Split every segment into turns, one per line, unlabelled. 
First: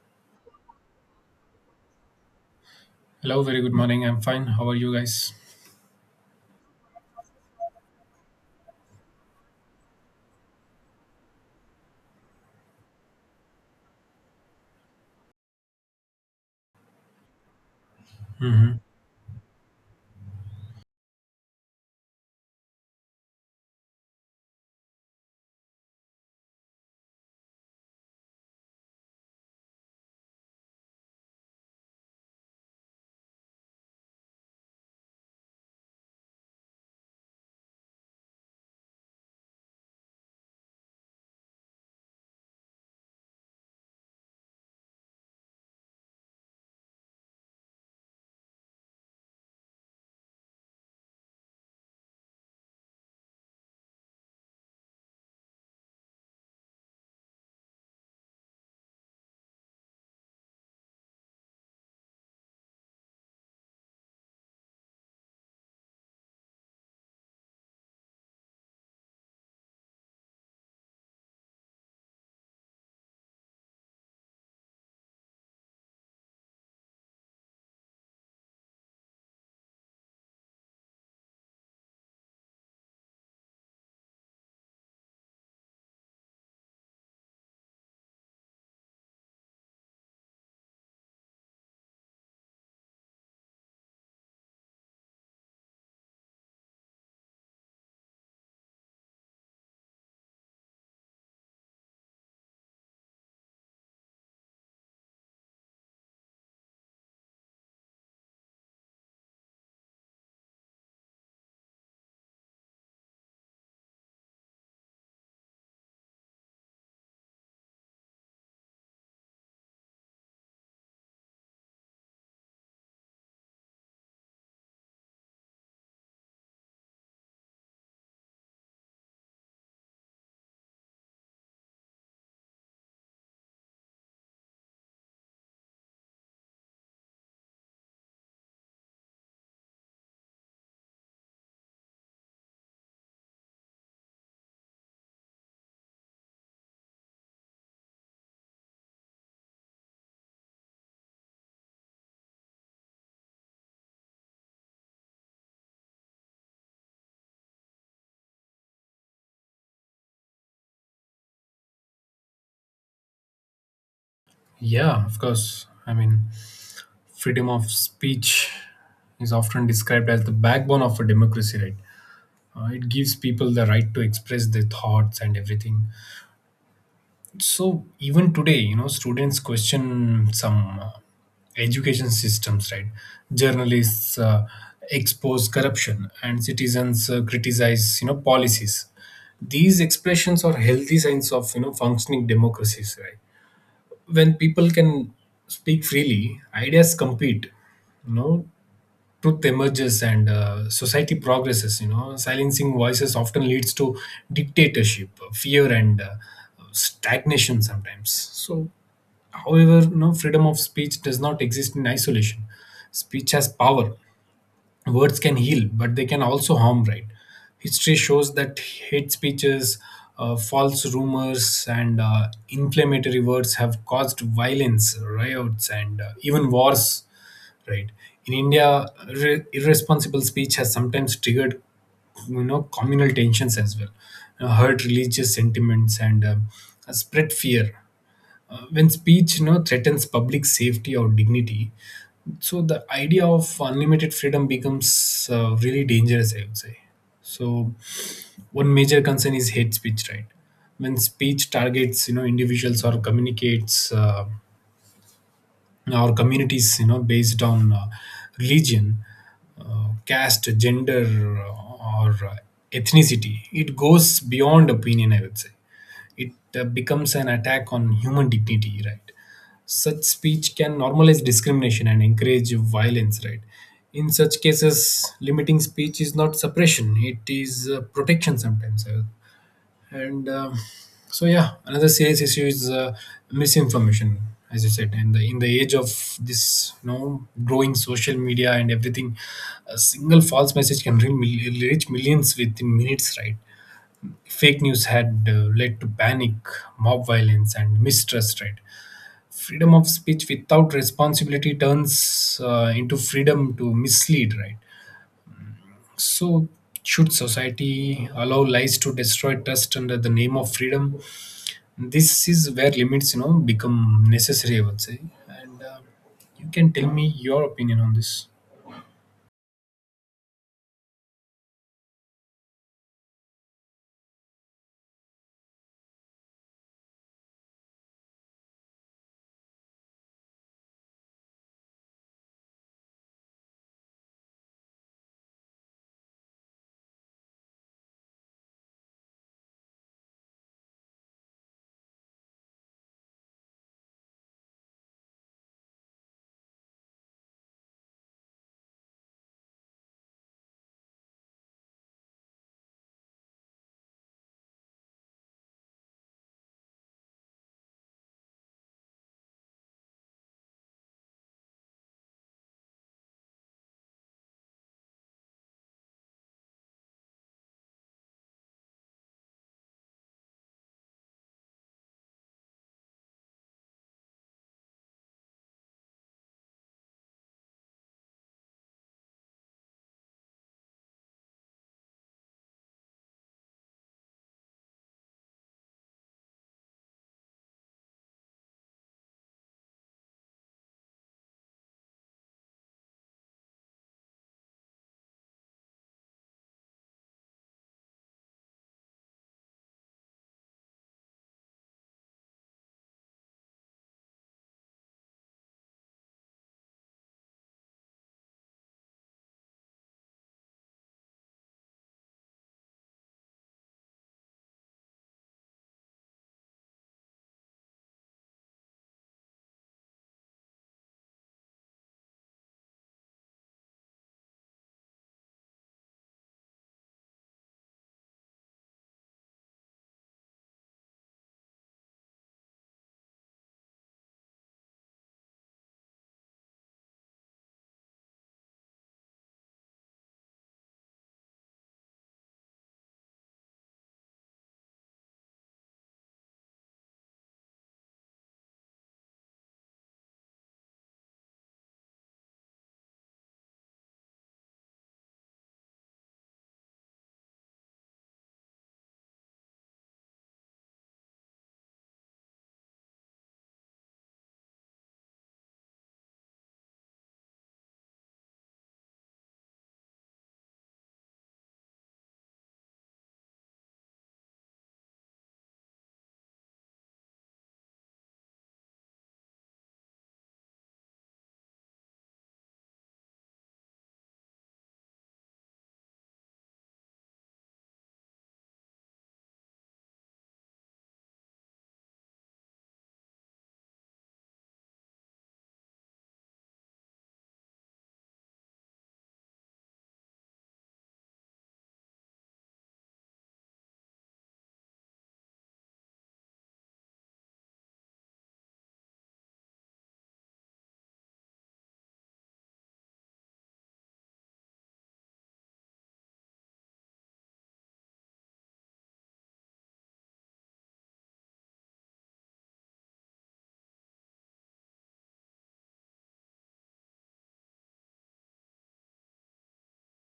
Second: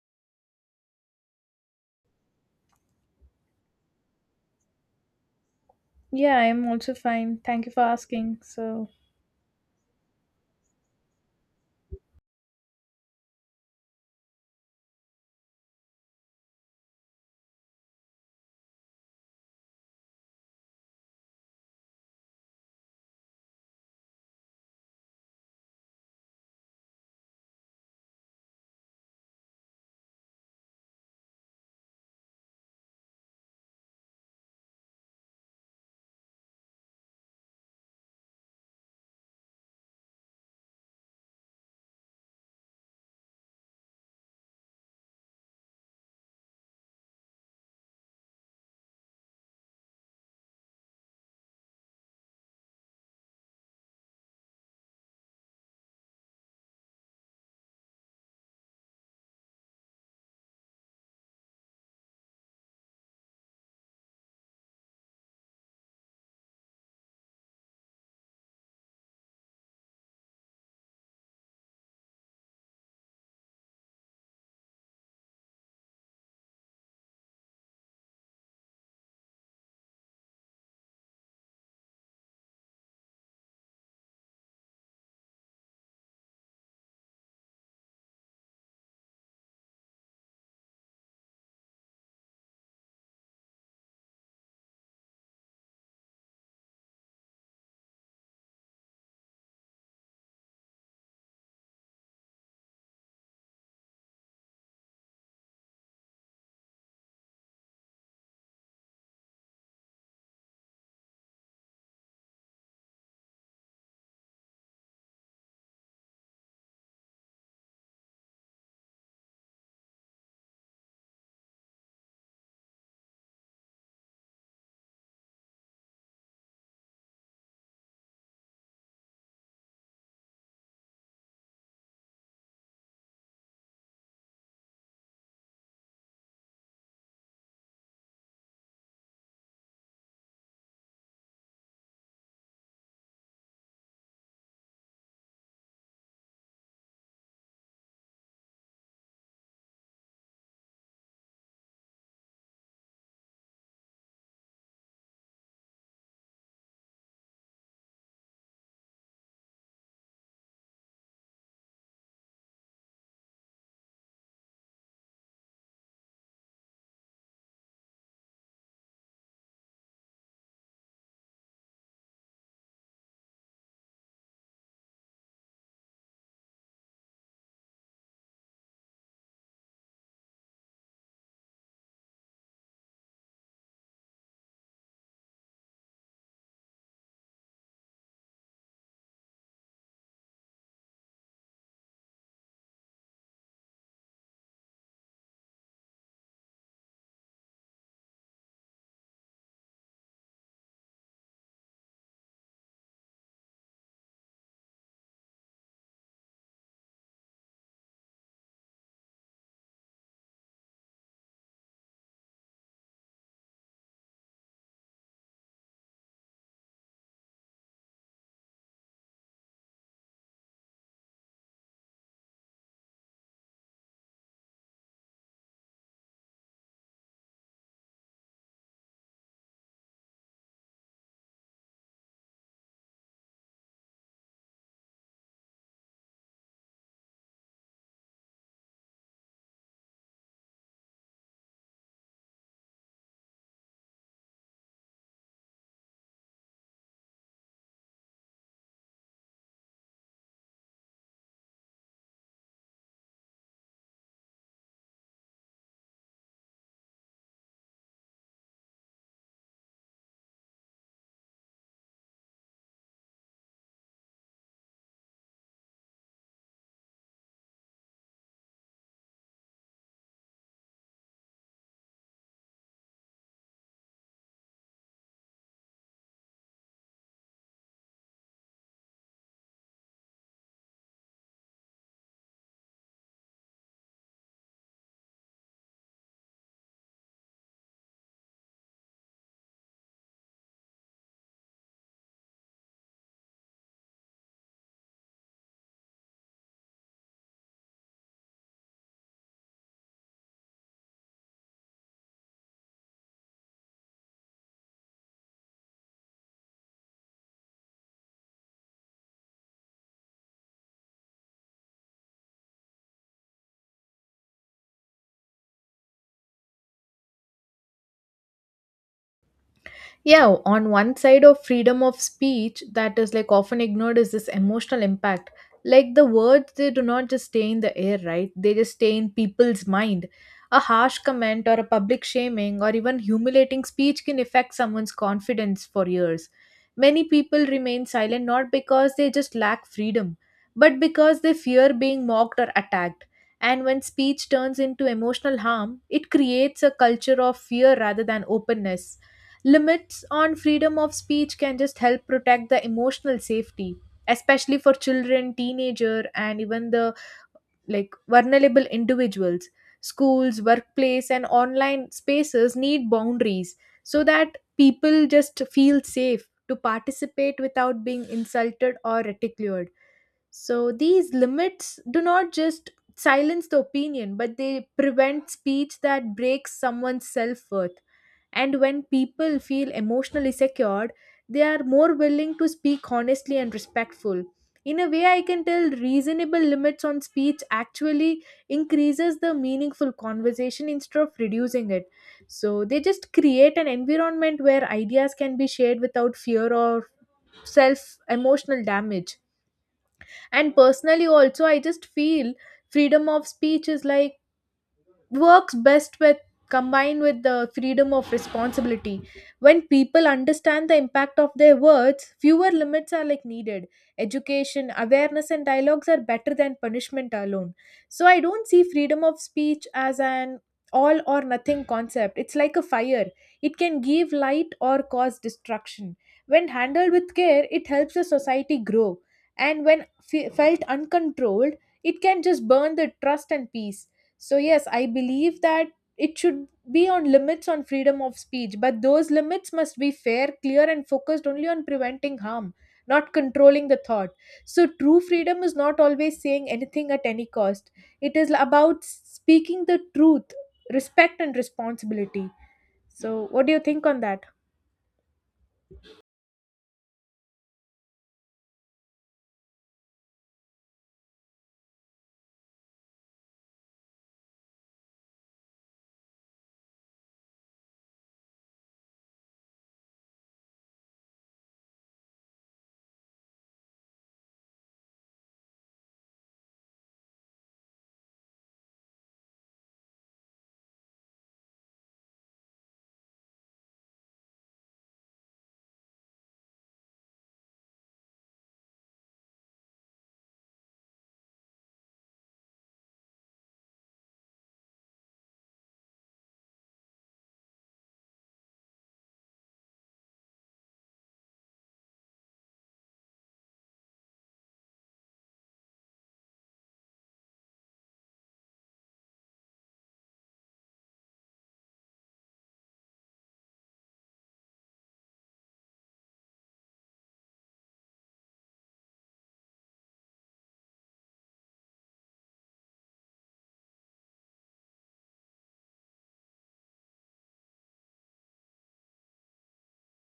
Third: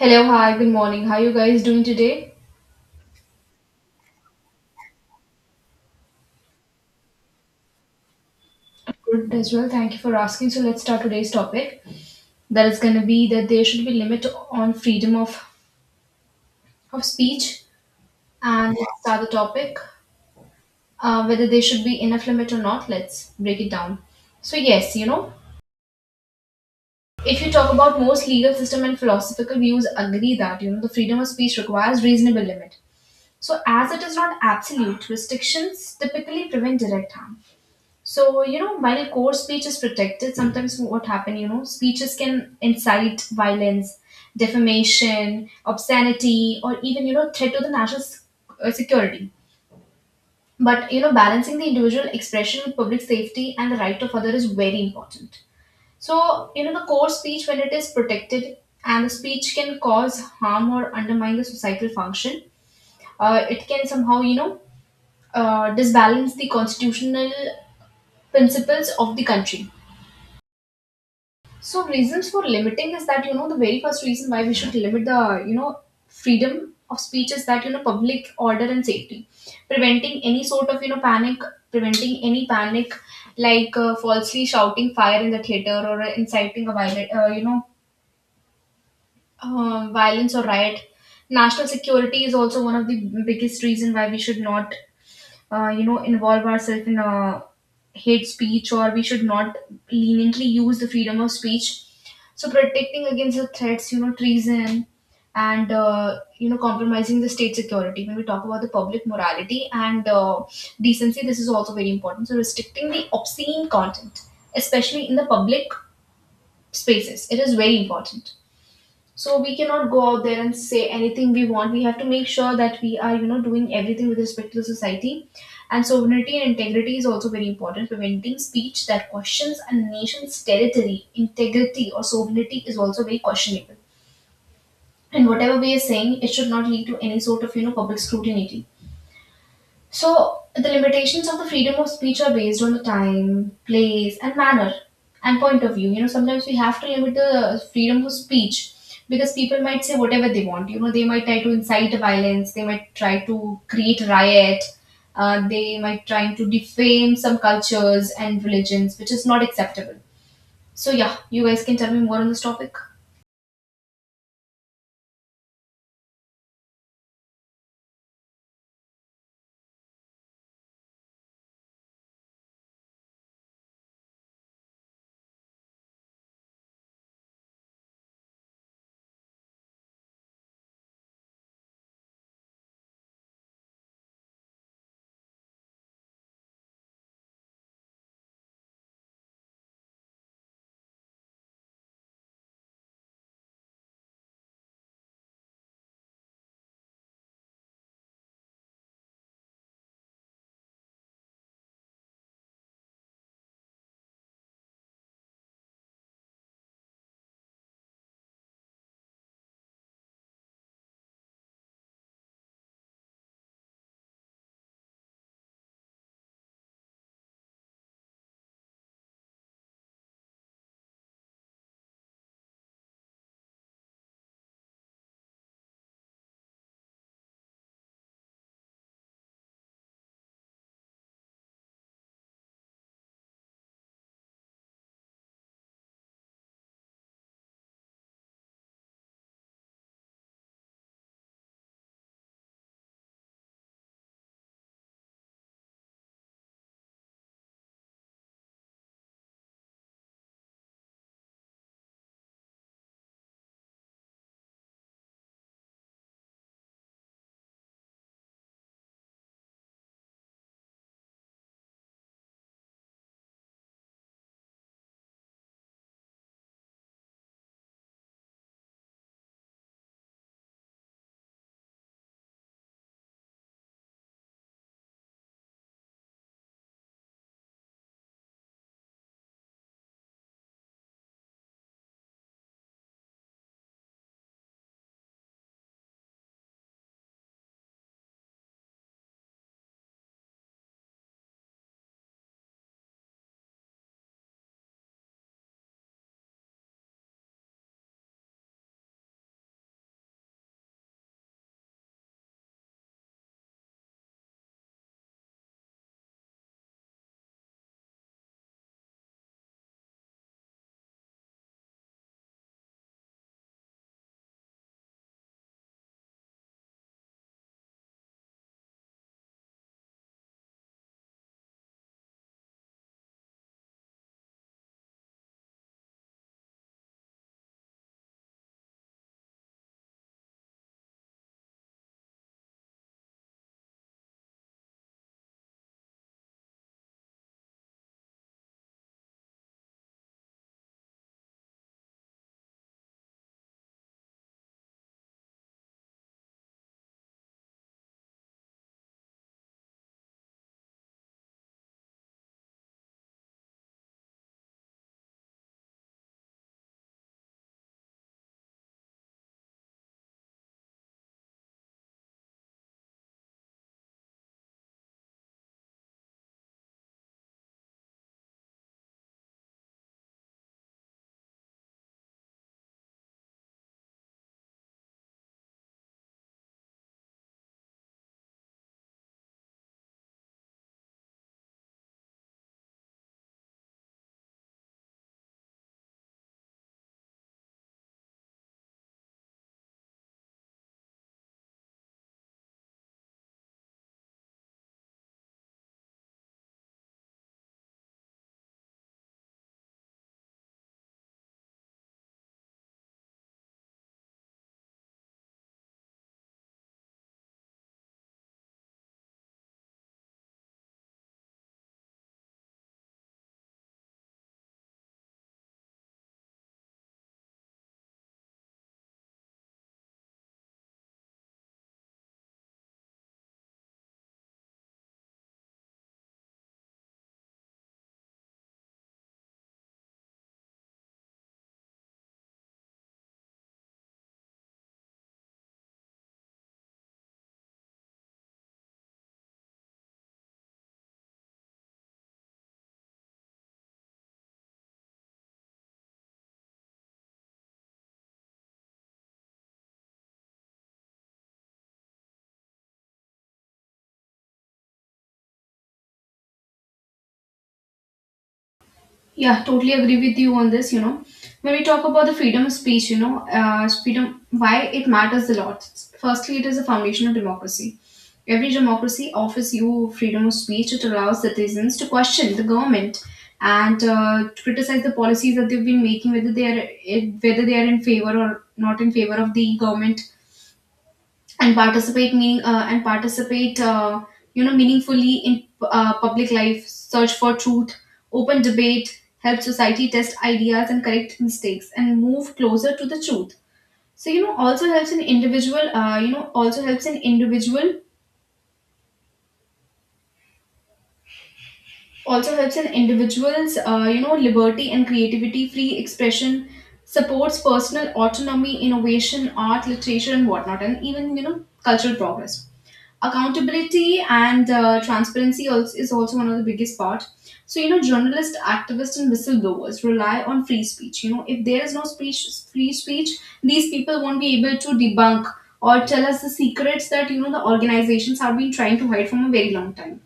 Hello, hi, good morning. How are you guys doing today?
Hello, very good morning. I'm fine. How are you guys?
Yeah, I'm also fine. Thank you for asking. So,
Good as well. Thank you for asking. So let's start today's topic. That is going to be that there should be limit on freedom of speech.
Hmm.
And let's start the topic. Whether there should be enough limit or not, let's break it down. So yes, if you talk about most legal system and philosophical views, agree that you know the freedom of speech requires reasonable limit. So as it is not absolute, restrictions typically prevent direct harm. So, while core speech is protected, sometimes what happen, speeches can incite violence, defamation, obscenity, or even, threat to the security. But, balancing the individual expression with public safety and the right of other is very important. So, the core speech, when it is protected and the speech can cause harm or undermine the societal function, it can somehow, disbalance the constitutional principles of the country. So reasons for limiting is that you know the very first reason why we should limit the you know freedom of speech is that you know public order and safety, preventing any sort of you know preventing any panic, like falsely shouting fire in the theater, or inciting a violent violence or riot. National security is also one of the biggest reason why we should not you know involve ourselves in hate speech, or we should not leniently use the freedom of speech. So protecting against the threats, you know, treason, and you know compromising the state security. When we talk about the public morality and decency, this is also very important. So restricting the obscene content, especially in the public spaces, it is very important. So we cannot go out there and say anything we want. We have to make sure that we are, you know, doing everything with respect to the society. And sovereignty and integrity is also very important. Preventing speech that questions a nation's territory, integrity, or sovereignty is also very questionable. And whatever we are saying, it should not lead to any sort of, you know, public scrutiny. So, the limitations of the freedom of speech are based on the time, place, and manner and point of view. You know, sometimes we have to limit the freedom of speech because people might say whatever they want. You know, they might try to incite violence, they might try to create riot, they might try to defame some cultures and religions, which is not acceptable. So, yeah, you guys can tell me more on this topic.
Yeah, of course. I mean, freedom of speech is often described as the backbone of a democracy, right? It gives people the right to express their thoughts and everything. So, even today, students question some education systems, right? Journalists expose corruption and citizens criticize, policies. These expressions are healthy signs of, functioning democracies, right? When people can speak freely, ideas compete, you know, truth emerges and society progresses. Silencing voices often leads to dictatorship, fear and stagnation sometimes. So, however, freedom of speech does not exist in isolation. Speech has power. Words can heal, but they can also harm, right? History shows that hate speeches, false rumors, and inflammatory words have caused violence, riots, and even wars, right? In India, irresponsible speech has sometimes triggered, communal tensions as well, hurt religious sentiments, and spread fear. When speech, threatens public safety or dignity, so the idea of unlimited freedom becomes really dangerous, I would say. So one major concern is hate speech, right? When speech targets, individuals or communicates our communities, based on religion, caste, gender, or ethnicity, it goes beyond opinion, I would say. It becomes an attack on human dignity, right? Such speech can normalize discrimination and encourage violence, right? In such cases, limiting speech is not suppression, it is protection sometimes. And So yeah, another serious issue is misinformation, as you said. In the age of this, growing social media and everything, a single false message can reach millions within minutes, right? Fake news had led to panic, mob violence, and mistrust. Right? Freedom of speech without responsibility turns into freedom to mislead. Right? So, should society allow lies to destroy trust under the name of freedom? This is where limits, become necessary, I would say. And You can tell me your opinion on this.
yeah, on one side of freedom of speech that is like often ignored is this emotional impact. Like, the words, they do not just stay in the air, right? They just stay in people's mind. A harsh comment or a public shaming or even humiliating speech can affect someone's confidence for years. Many people remain silent not because they just lack freedom, but because they fear being mocked or attacked. And when speech turns into emotional harm, it creates a culture of fear rather than openness. Limits on freedom of speech can just help protect the emotional safety, especially for children, teenager, and even the like vulnerable individuals. Schools, workplace, and online spaces need boundaries so that people just feel safe to participate without being insulted or ridiculed. So these limits do not just silence the opinion, but they prevent speech that breaks someone's self worth. And when people feel emotionally secured, they are more willing to speak honestly and respectful. In a way, I can tell reasonable limits on speech actually increases the meaningful conversation instead of reducing it. So they just create an environment where ideas can be shared without fear or self emotional damage. And personally, also, I just feel freedom of speech is like works best with combined with the freedom of responsibility. When people understand the impact of their words, fewer limits are like needed. Education, awareness, and dialogues are better than punishment alone. So I don't see freedom of speech as an all or nothing concept. It's like a fire. It can give light or cause destruction. When handled with care, it helps the society grow, and when felt uncontrolled, it can just burn the trust and peace. So, yes, I believe that it should be on limits on freedom of speech, but those limits must be fair, clear, and focused only on preventing harm, not controlling the thought. So, true freedom is not always saying anything at any cost, it is about speaking the truth, respect, and responsibility. So, what do you think on that?
Yeah, totally agree with you on this. You know, when we talk about the freedom of speech, freedom, why it matters a lot. Firstly, it is a foundation of democracy. Every democracy offers you freedom of speech. It allows citizens to question the government and to criticize the policies that they've been making, whether they are whether they are in favor or not in favor of the government, and participate meaning and participate you know meaningfully in public life. Search for truth, open debate help society test ideas and correct mistakes and move closer to the truth. So you know also helps an individual's you know liberty and creativity. Free expression supports personal autonomy, innovation, art, literature, and whatnot, and even you know cultural progress. Accountability and transparency also is also one of the biggest part. So you know journalists, activists, and whistleblowers rely on free speech. You know, if there is no speech free speech, these people won't be able to debunk or tell us the secrets that you know the organizations have been trying to hide from a very long time.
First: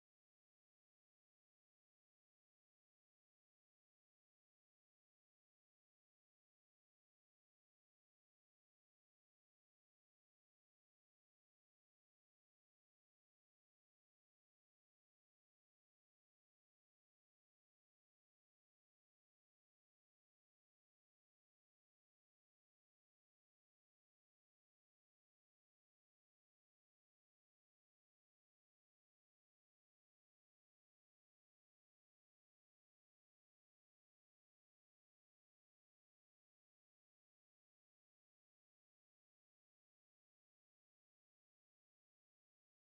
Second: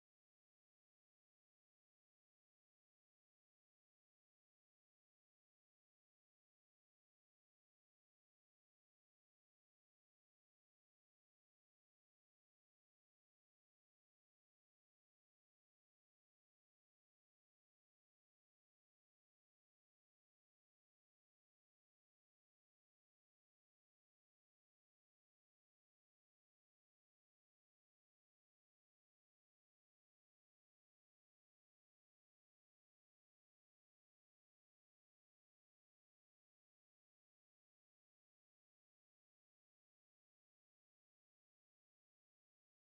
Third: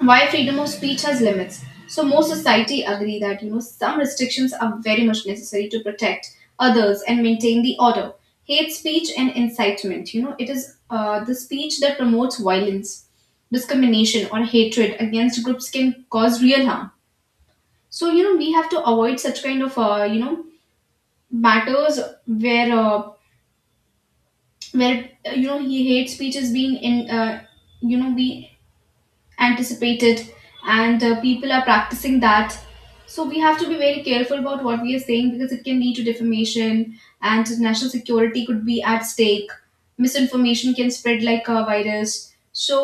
Why freedom of speech has limits? So most society agree that you know some restrictions are very much necessary to protect others and maintain the order. Hate speech and incitement, you know, it is the speech that promotes violence, discrimination, or hatred against groups, can cause real harm. So you know we have to avoid such kind of you know matters where uh, where you know he hate speech is being in you know be anticipated, and people are practicing that. So we have to be very careful about what we are saying because it can lead to defamation, and national security could be at stake. Misinformation can spread like a virus. So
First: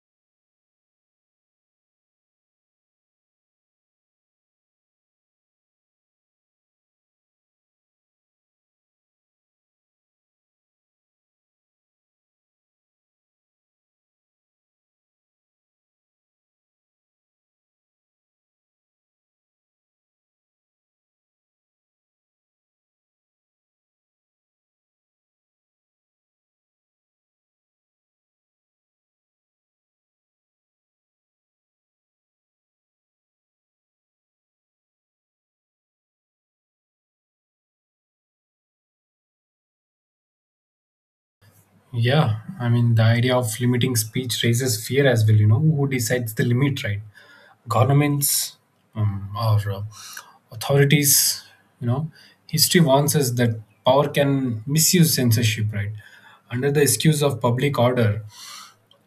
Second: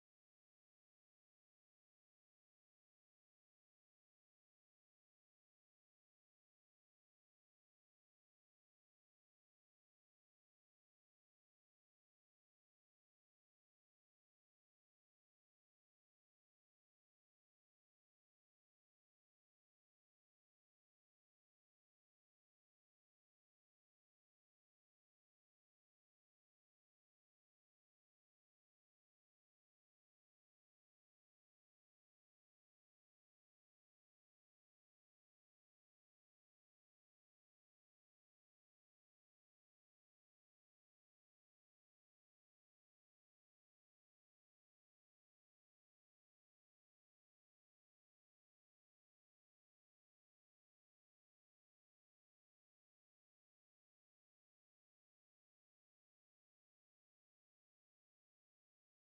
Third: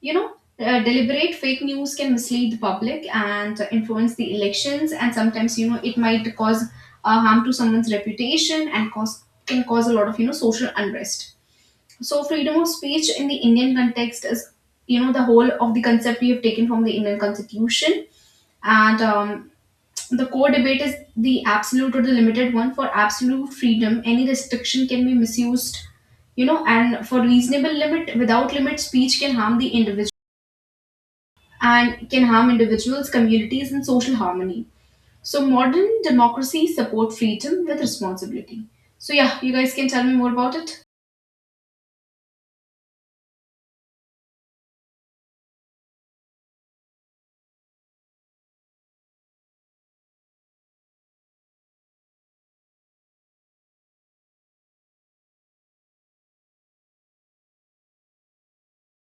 you know deliberate fake news can mislead the public and influence the elections, and sometimes you know it might cause harm to someone's reputation, and cause can cause a lot of you know social unrest. So freedom of speech in the Indian context is, you know, the whole of the concept we have taken from the Indian Constitution. And the core debate is the absolute or the limited one. For absolute freedom, any restriction can be misused, you know, and for reasonable limit, without limit, speech can harm individuals, communities, and social harmony. So modern democracies support freedom with responsibility. So yeah, you guys can tell me more about it.
Yeah, I mean, the idea of limiting speech raises fear as well. You know, who decides the limit, right? Governments, or authorities, you know. History warns us that power can misuse censorship, right? Under the excuse of public order,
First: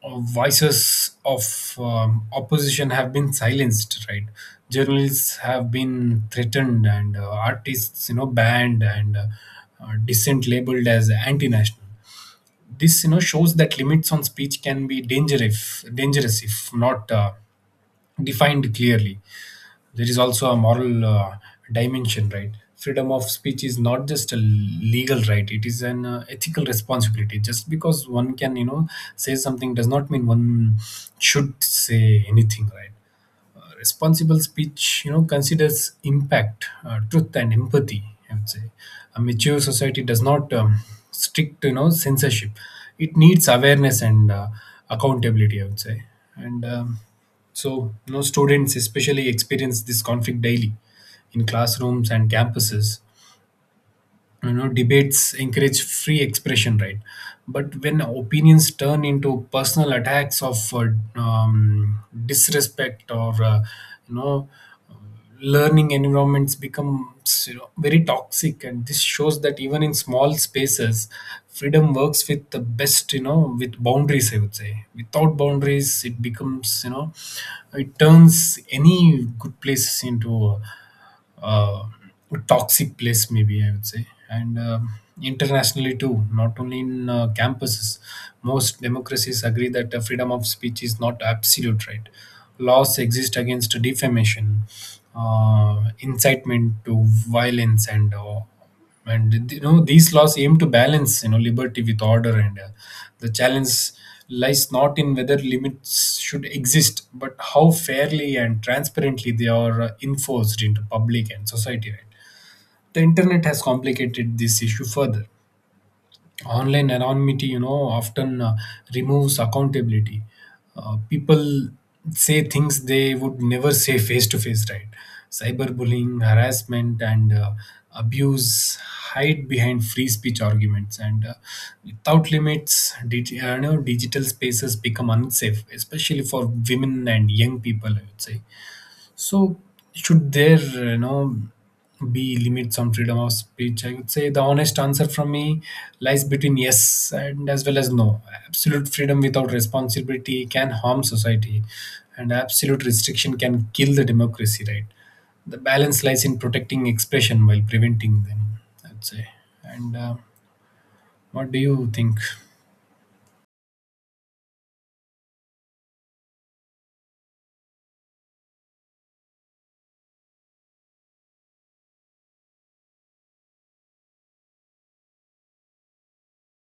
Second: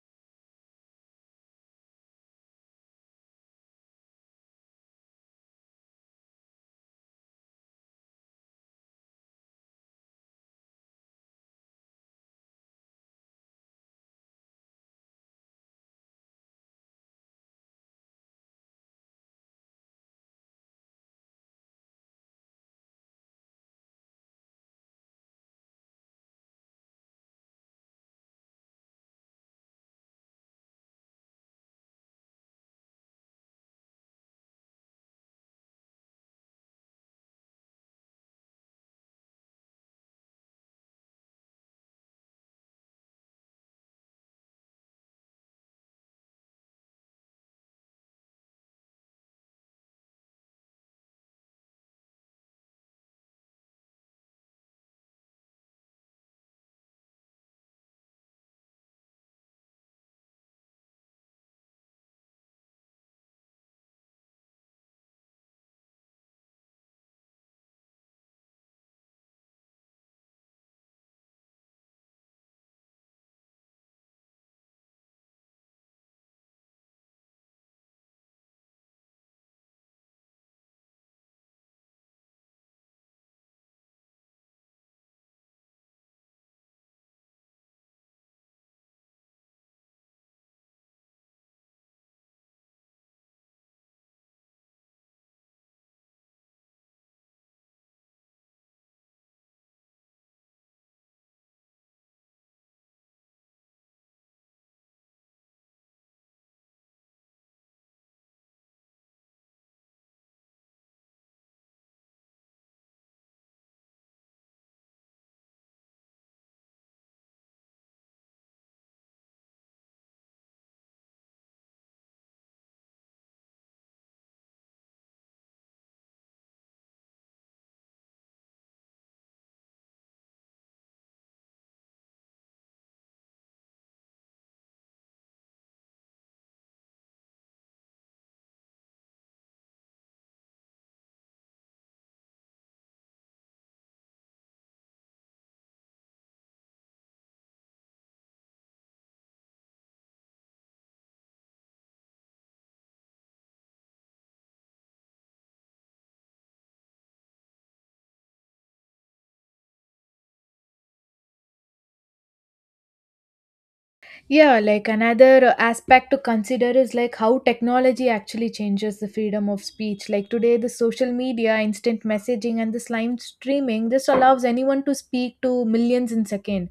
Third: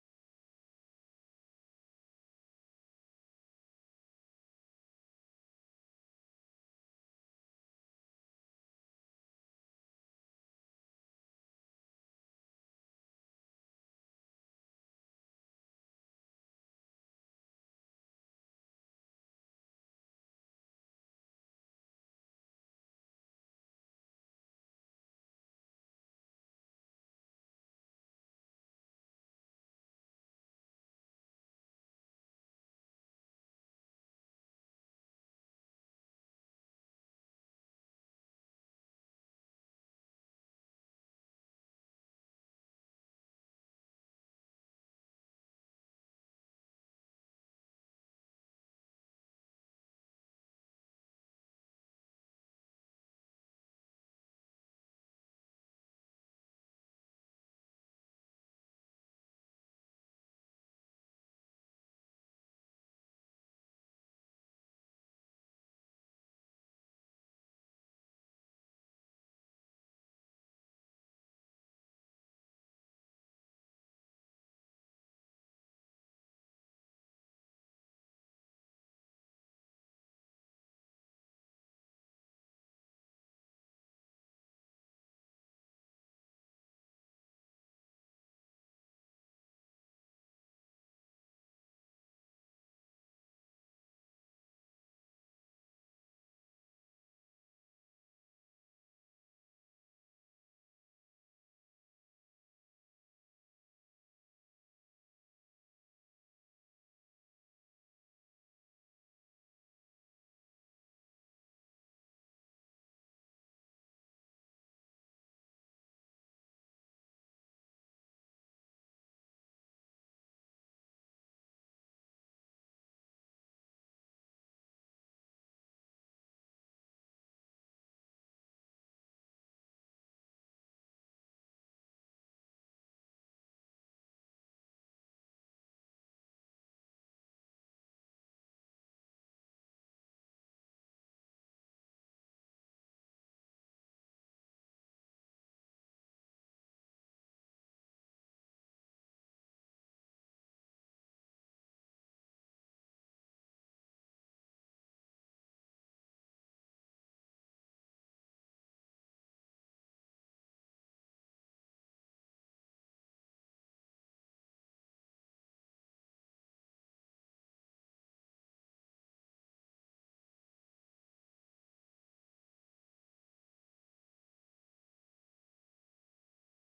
voices of opposition have been silenced, right? Journalists have been threatened and artists, you know, banned, and dissent labeled as anti-national. This, you know, shows that limits on speech can be dangerous, if not defined clearly. There is also a moral dimension, right? Freedom of speech is not just a legal right, it is an ethical responsibility. Just because one can, you know, say something, does not mean one should say anything, right? Responsible speech, you know, considers impact, truth and empathy, I would say. A mature society does not stick, you know, censorship. It needs awareness and accountability, I would say. And So you know, students especially experience this conflict daily in classrooms and campuses. You know, debates encourage free expression, right? But when opinions turn into personal attacks of um, disrespect or you know learning environments becomes, you know, very toxic. And this shows that even in small spaces, freedom works with the best, you know, with boundaries, I would say. Without boundaries, it becomes, you know, it turns any good place into uh, toxic place, maybe, I would say. And Internationally too, not only in campuses, most democracies agree that the freedom of speech is not absolute, right? Laws exist against defamation, incitement to violence, and you know, these laws aim to balance, you know, liberty with order, and the challenge lies not in whether limits should exist, but how fairly and transparently they are enforced into public and society, right? The internet has complicated this issue further. Online anonymity, you know, often removes accountability. People say things they would never say face to face, right? Cyberbullying, harassment and abuse hide behind free speech arguments, and without limits, digital spaces become unsafe, especially for women and young people, I would say. So, should there, be limits on freedom of speech? I would say the honest answer from me lies between yes and as well as no. Absolute freedom without responsibility can harm society, and absolute restriction can kill the democracy. Right. The balance lies in protecting expression while preventing them. I'd say. And what do you think?
Yeah, like another aspect to consider is like how technology actually changes the freedom of speech. Like today, the social media, instant messaging, and this live streaming, this allows anyone to speak to millions in second.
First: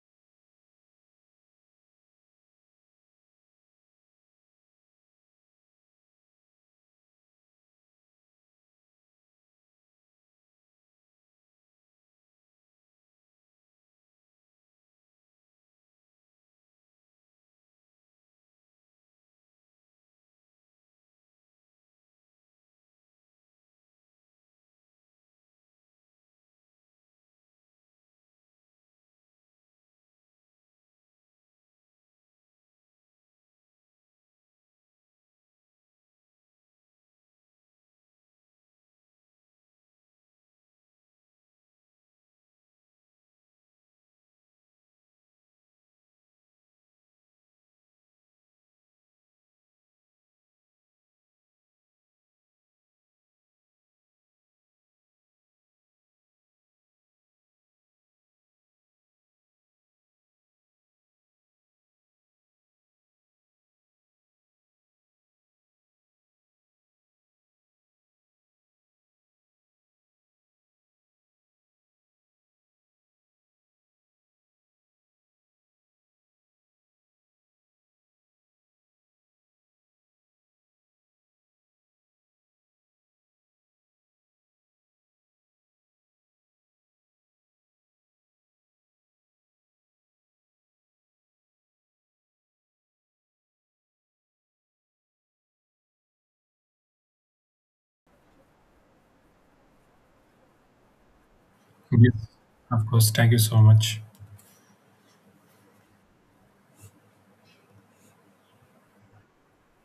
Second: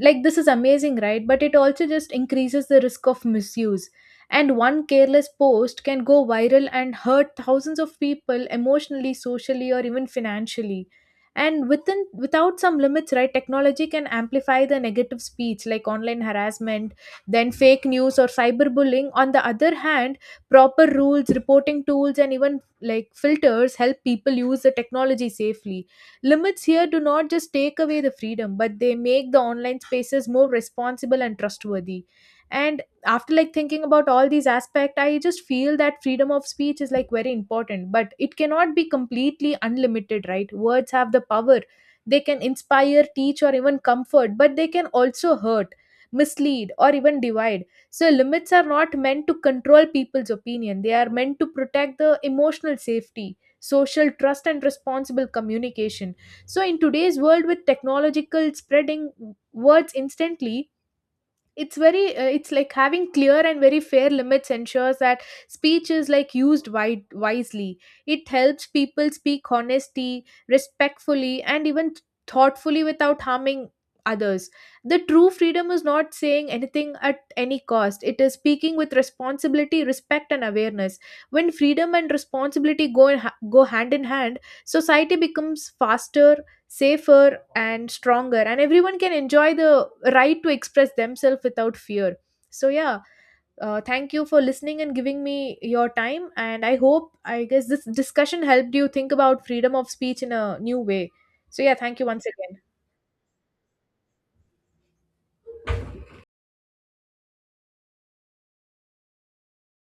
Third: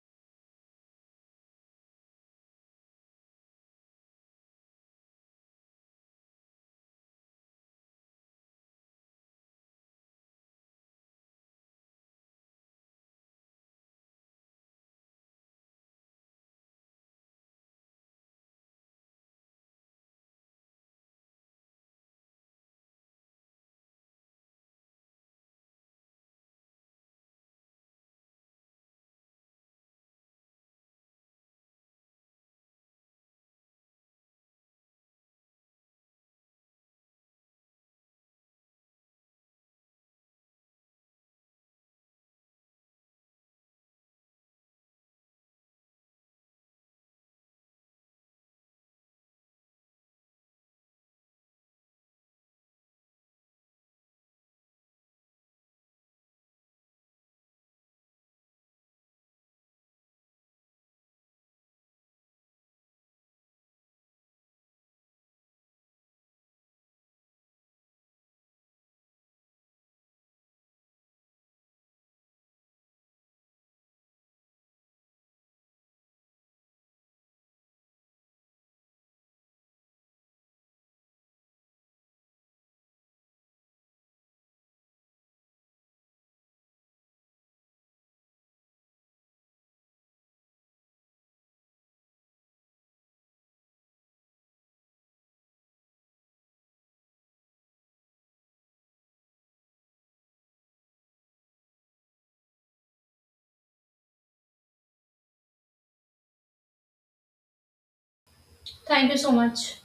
Like, this is amazing, right? But it also just increases the risk of misuse. And one careless post can go viral and hurt thousands of people emotionally, socially, or even financially. And within without some limits, right, technology can amplify the negative speech like online harassment, then fake news or cyberbullying. On the other hand, proper rules, reporting tools, and even like filters help people use the technology safely. Limits here do not just take away the freedom, but they make the online spaces more responsible and trustworthy. And after like thinking about all these aspects, I just feel that freedom of speech is like very important, but it cannot be completely unlimited, right? Words have the power. They can inspire, teach, or even comfort, but they can also hurt, mislead, or even divide. So limits are not meant to control people's opinion. They are meant to protect the emotional safety, social trust, and responsible communication. So, in today's world with technological spreading words instantly, it's very it's like having clear and very fair limits ensures that speech is like used wisely. It helps people speak honesty, respectfully, and even thoughtfully without harming others. The true freedom is not saying anything at any cost, it is speaking with responsibility, respect, and awareness. When freedom and responsibility go hand in hand, society becomes faster, safer, and stronger, and everyone can enjoy the right to express themselves without fear. So yeah, thank you for listening and giving me your time, and I hope I guess this discussion helped you think about freedom of speech in a new way. So yeah, thank you once
Yes,
again.
of course. Thank you so much.
Thank you so much.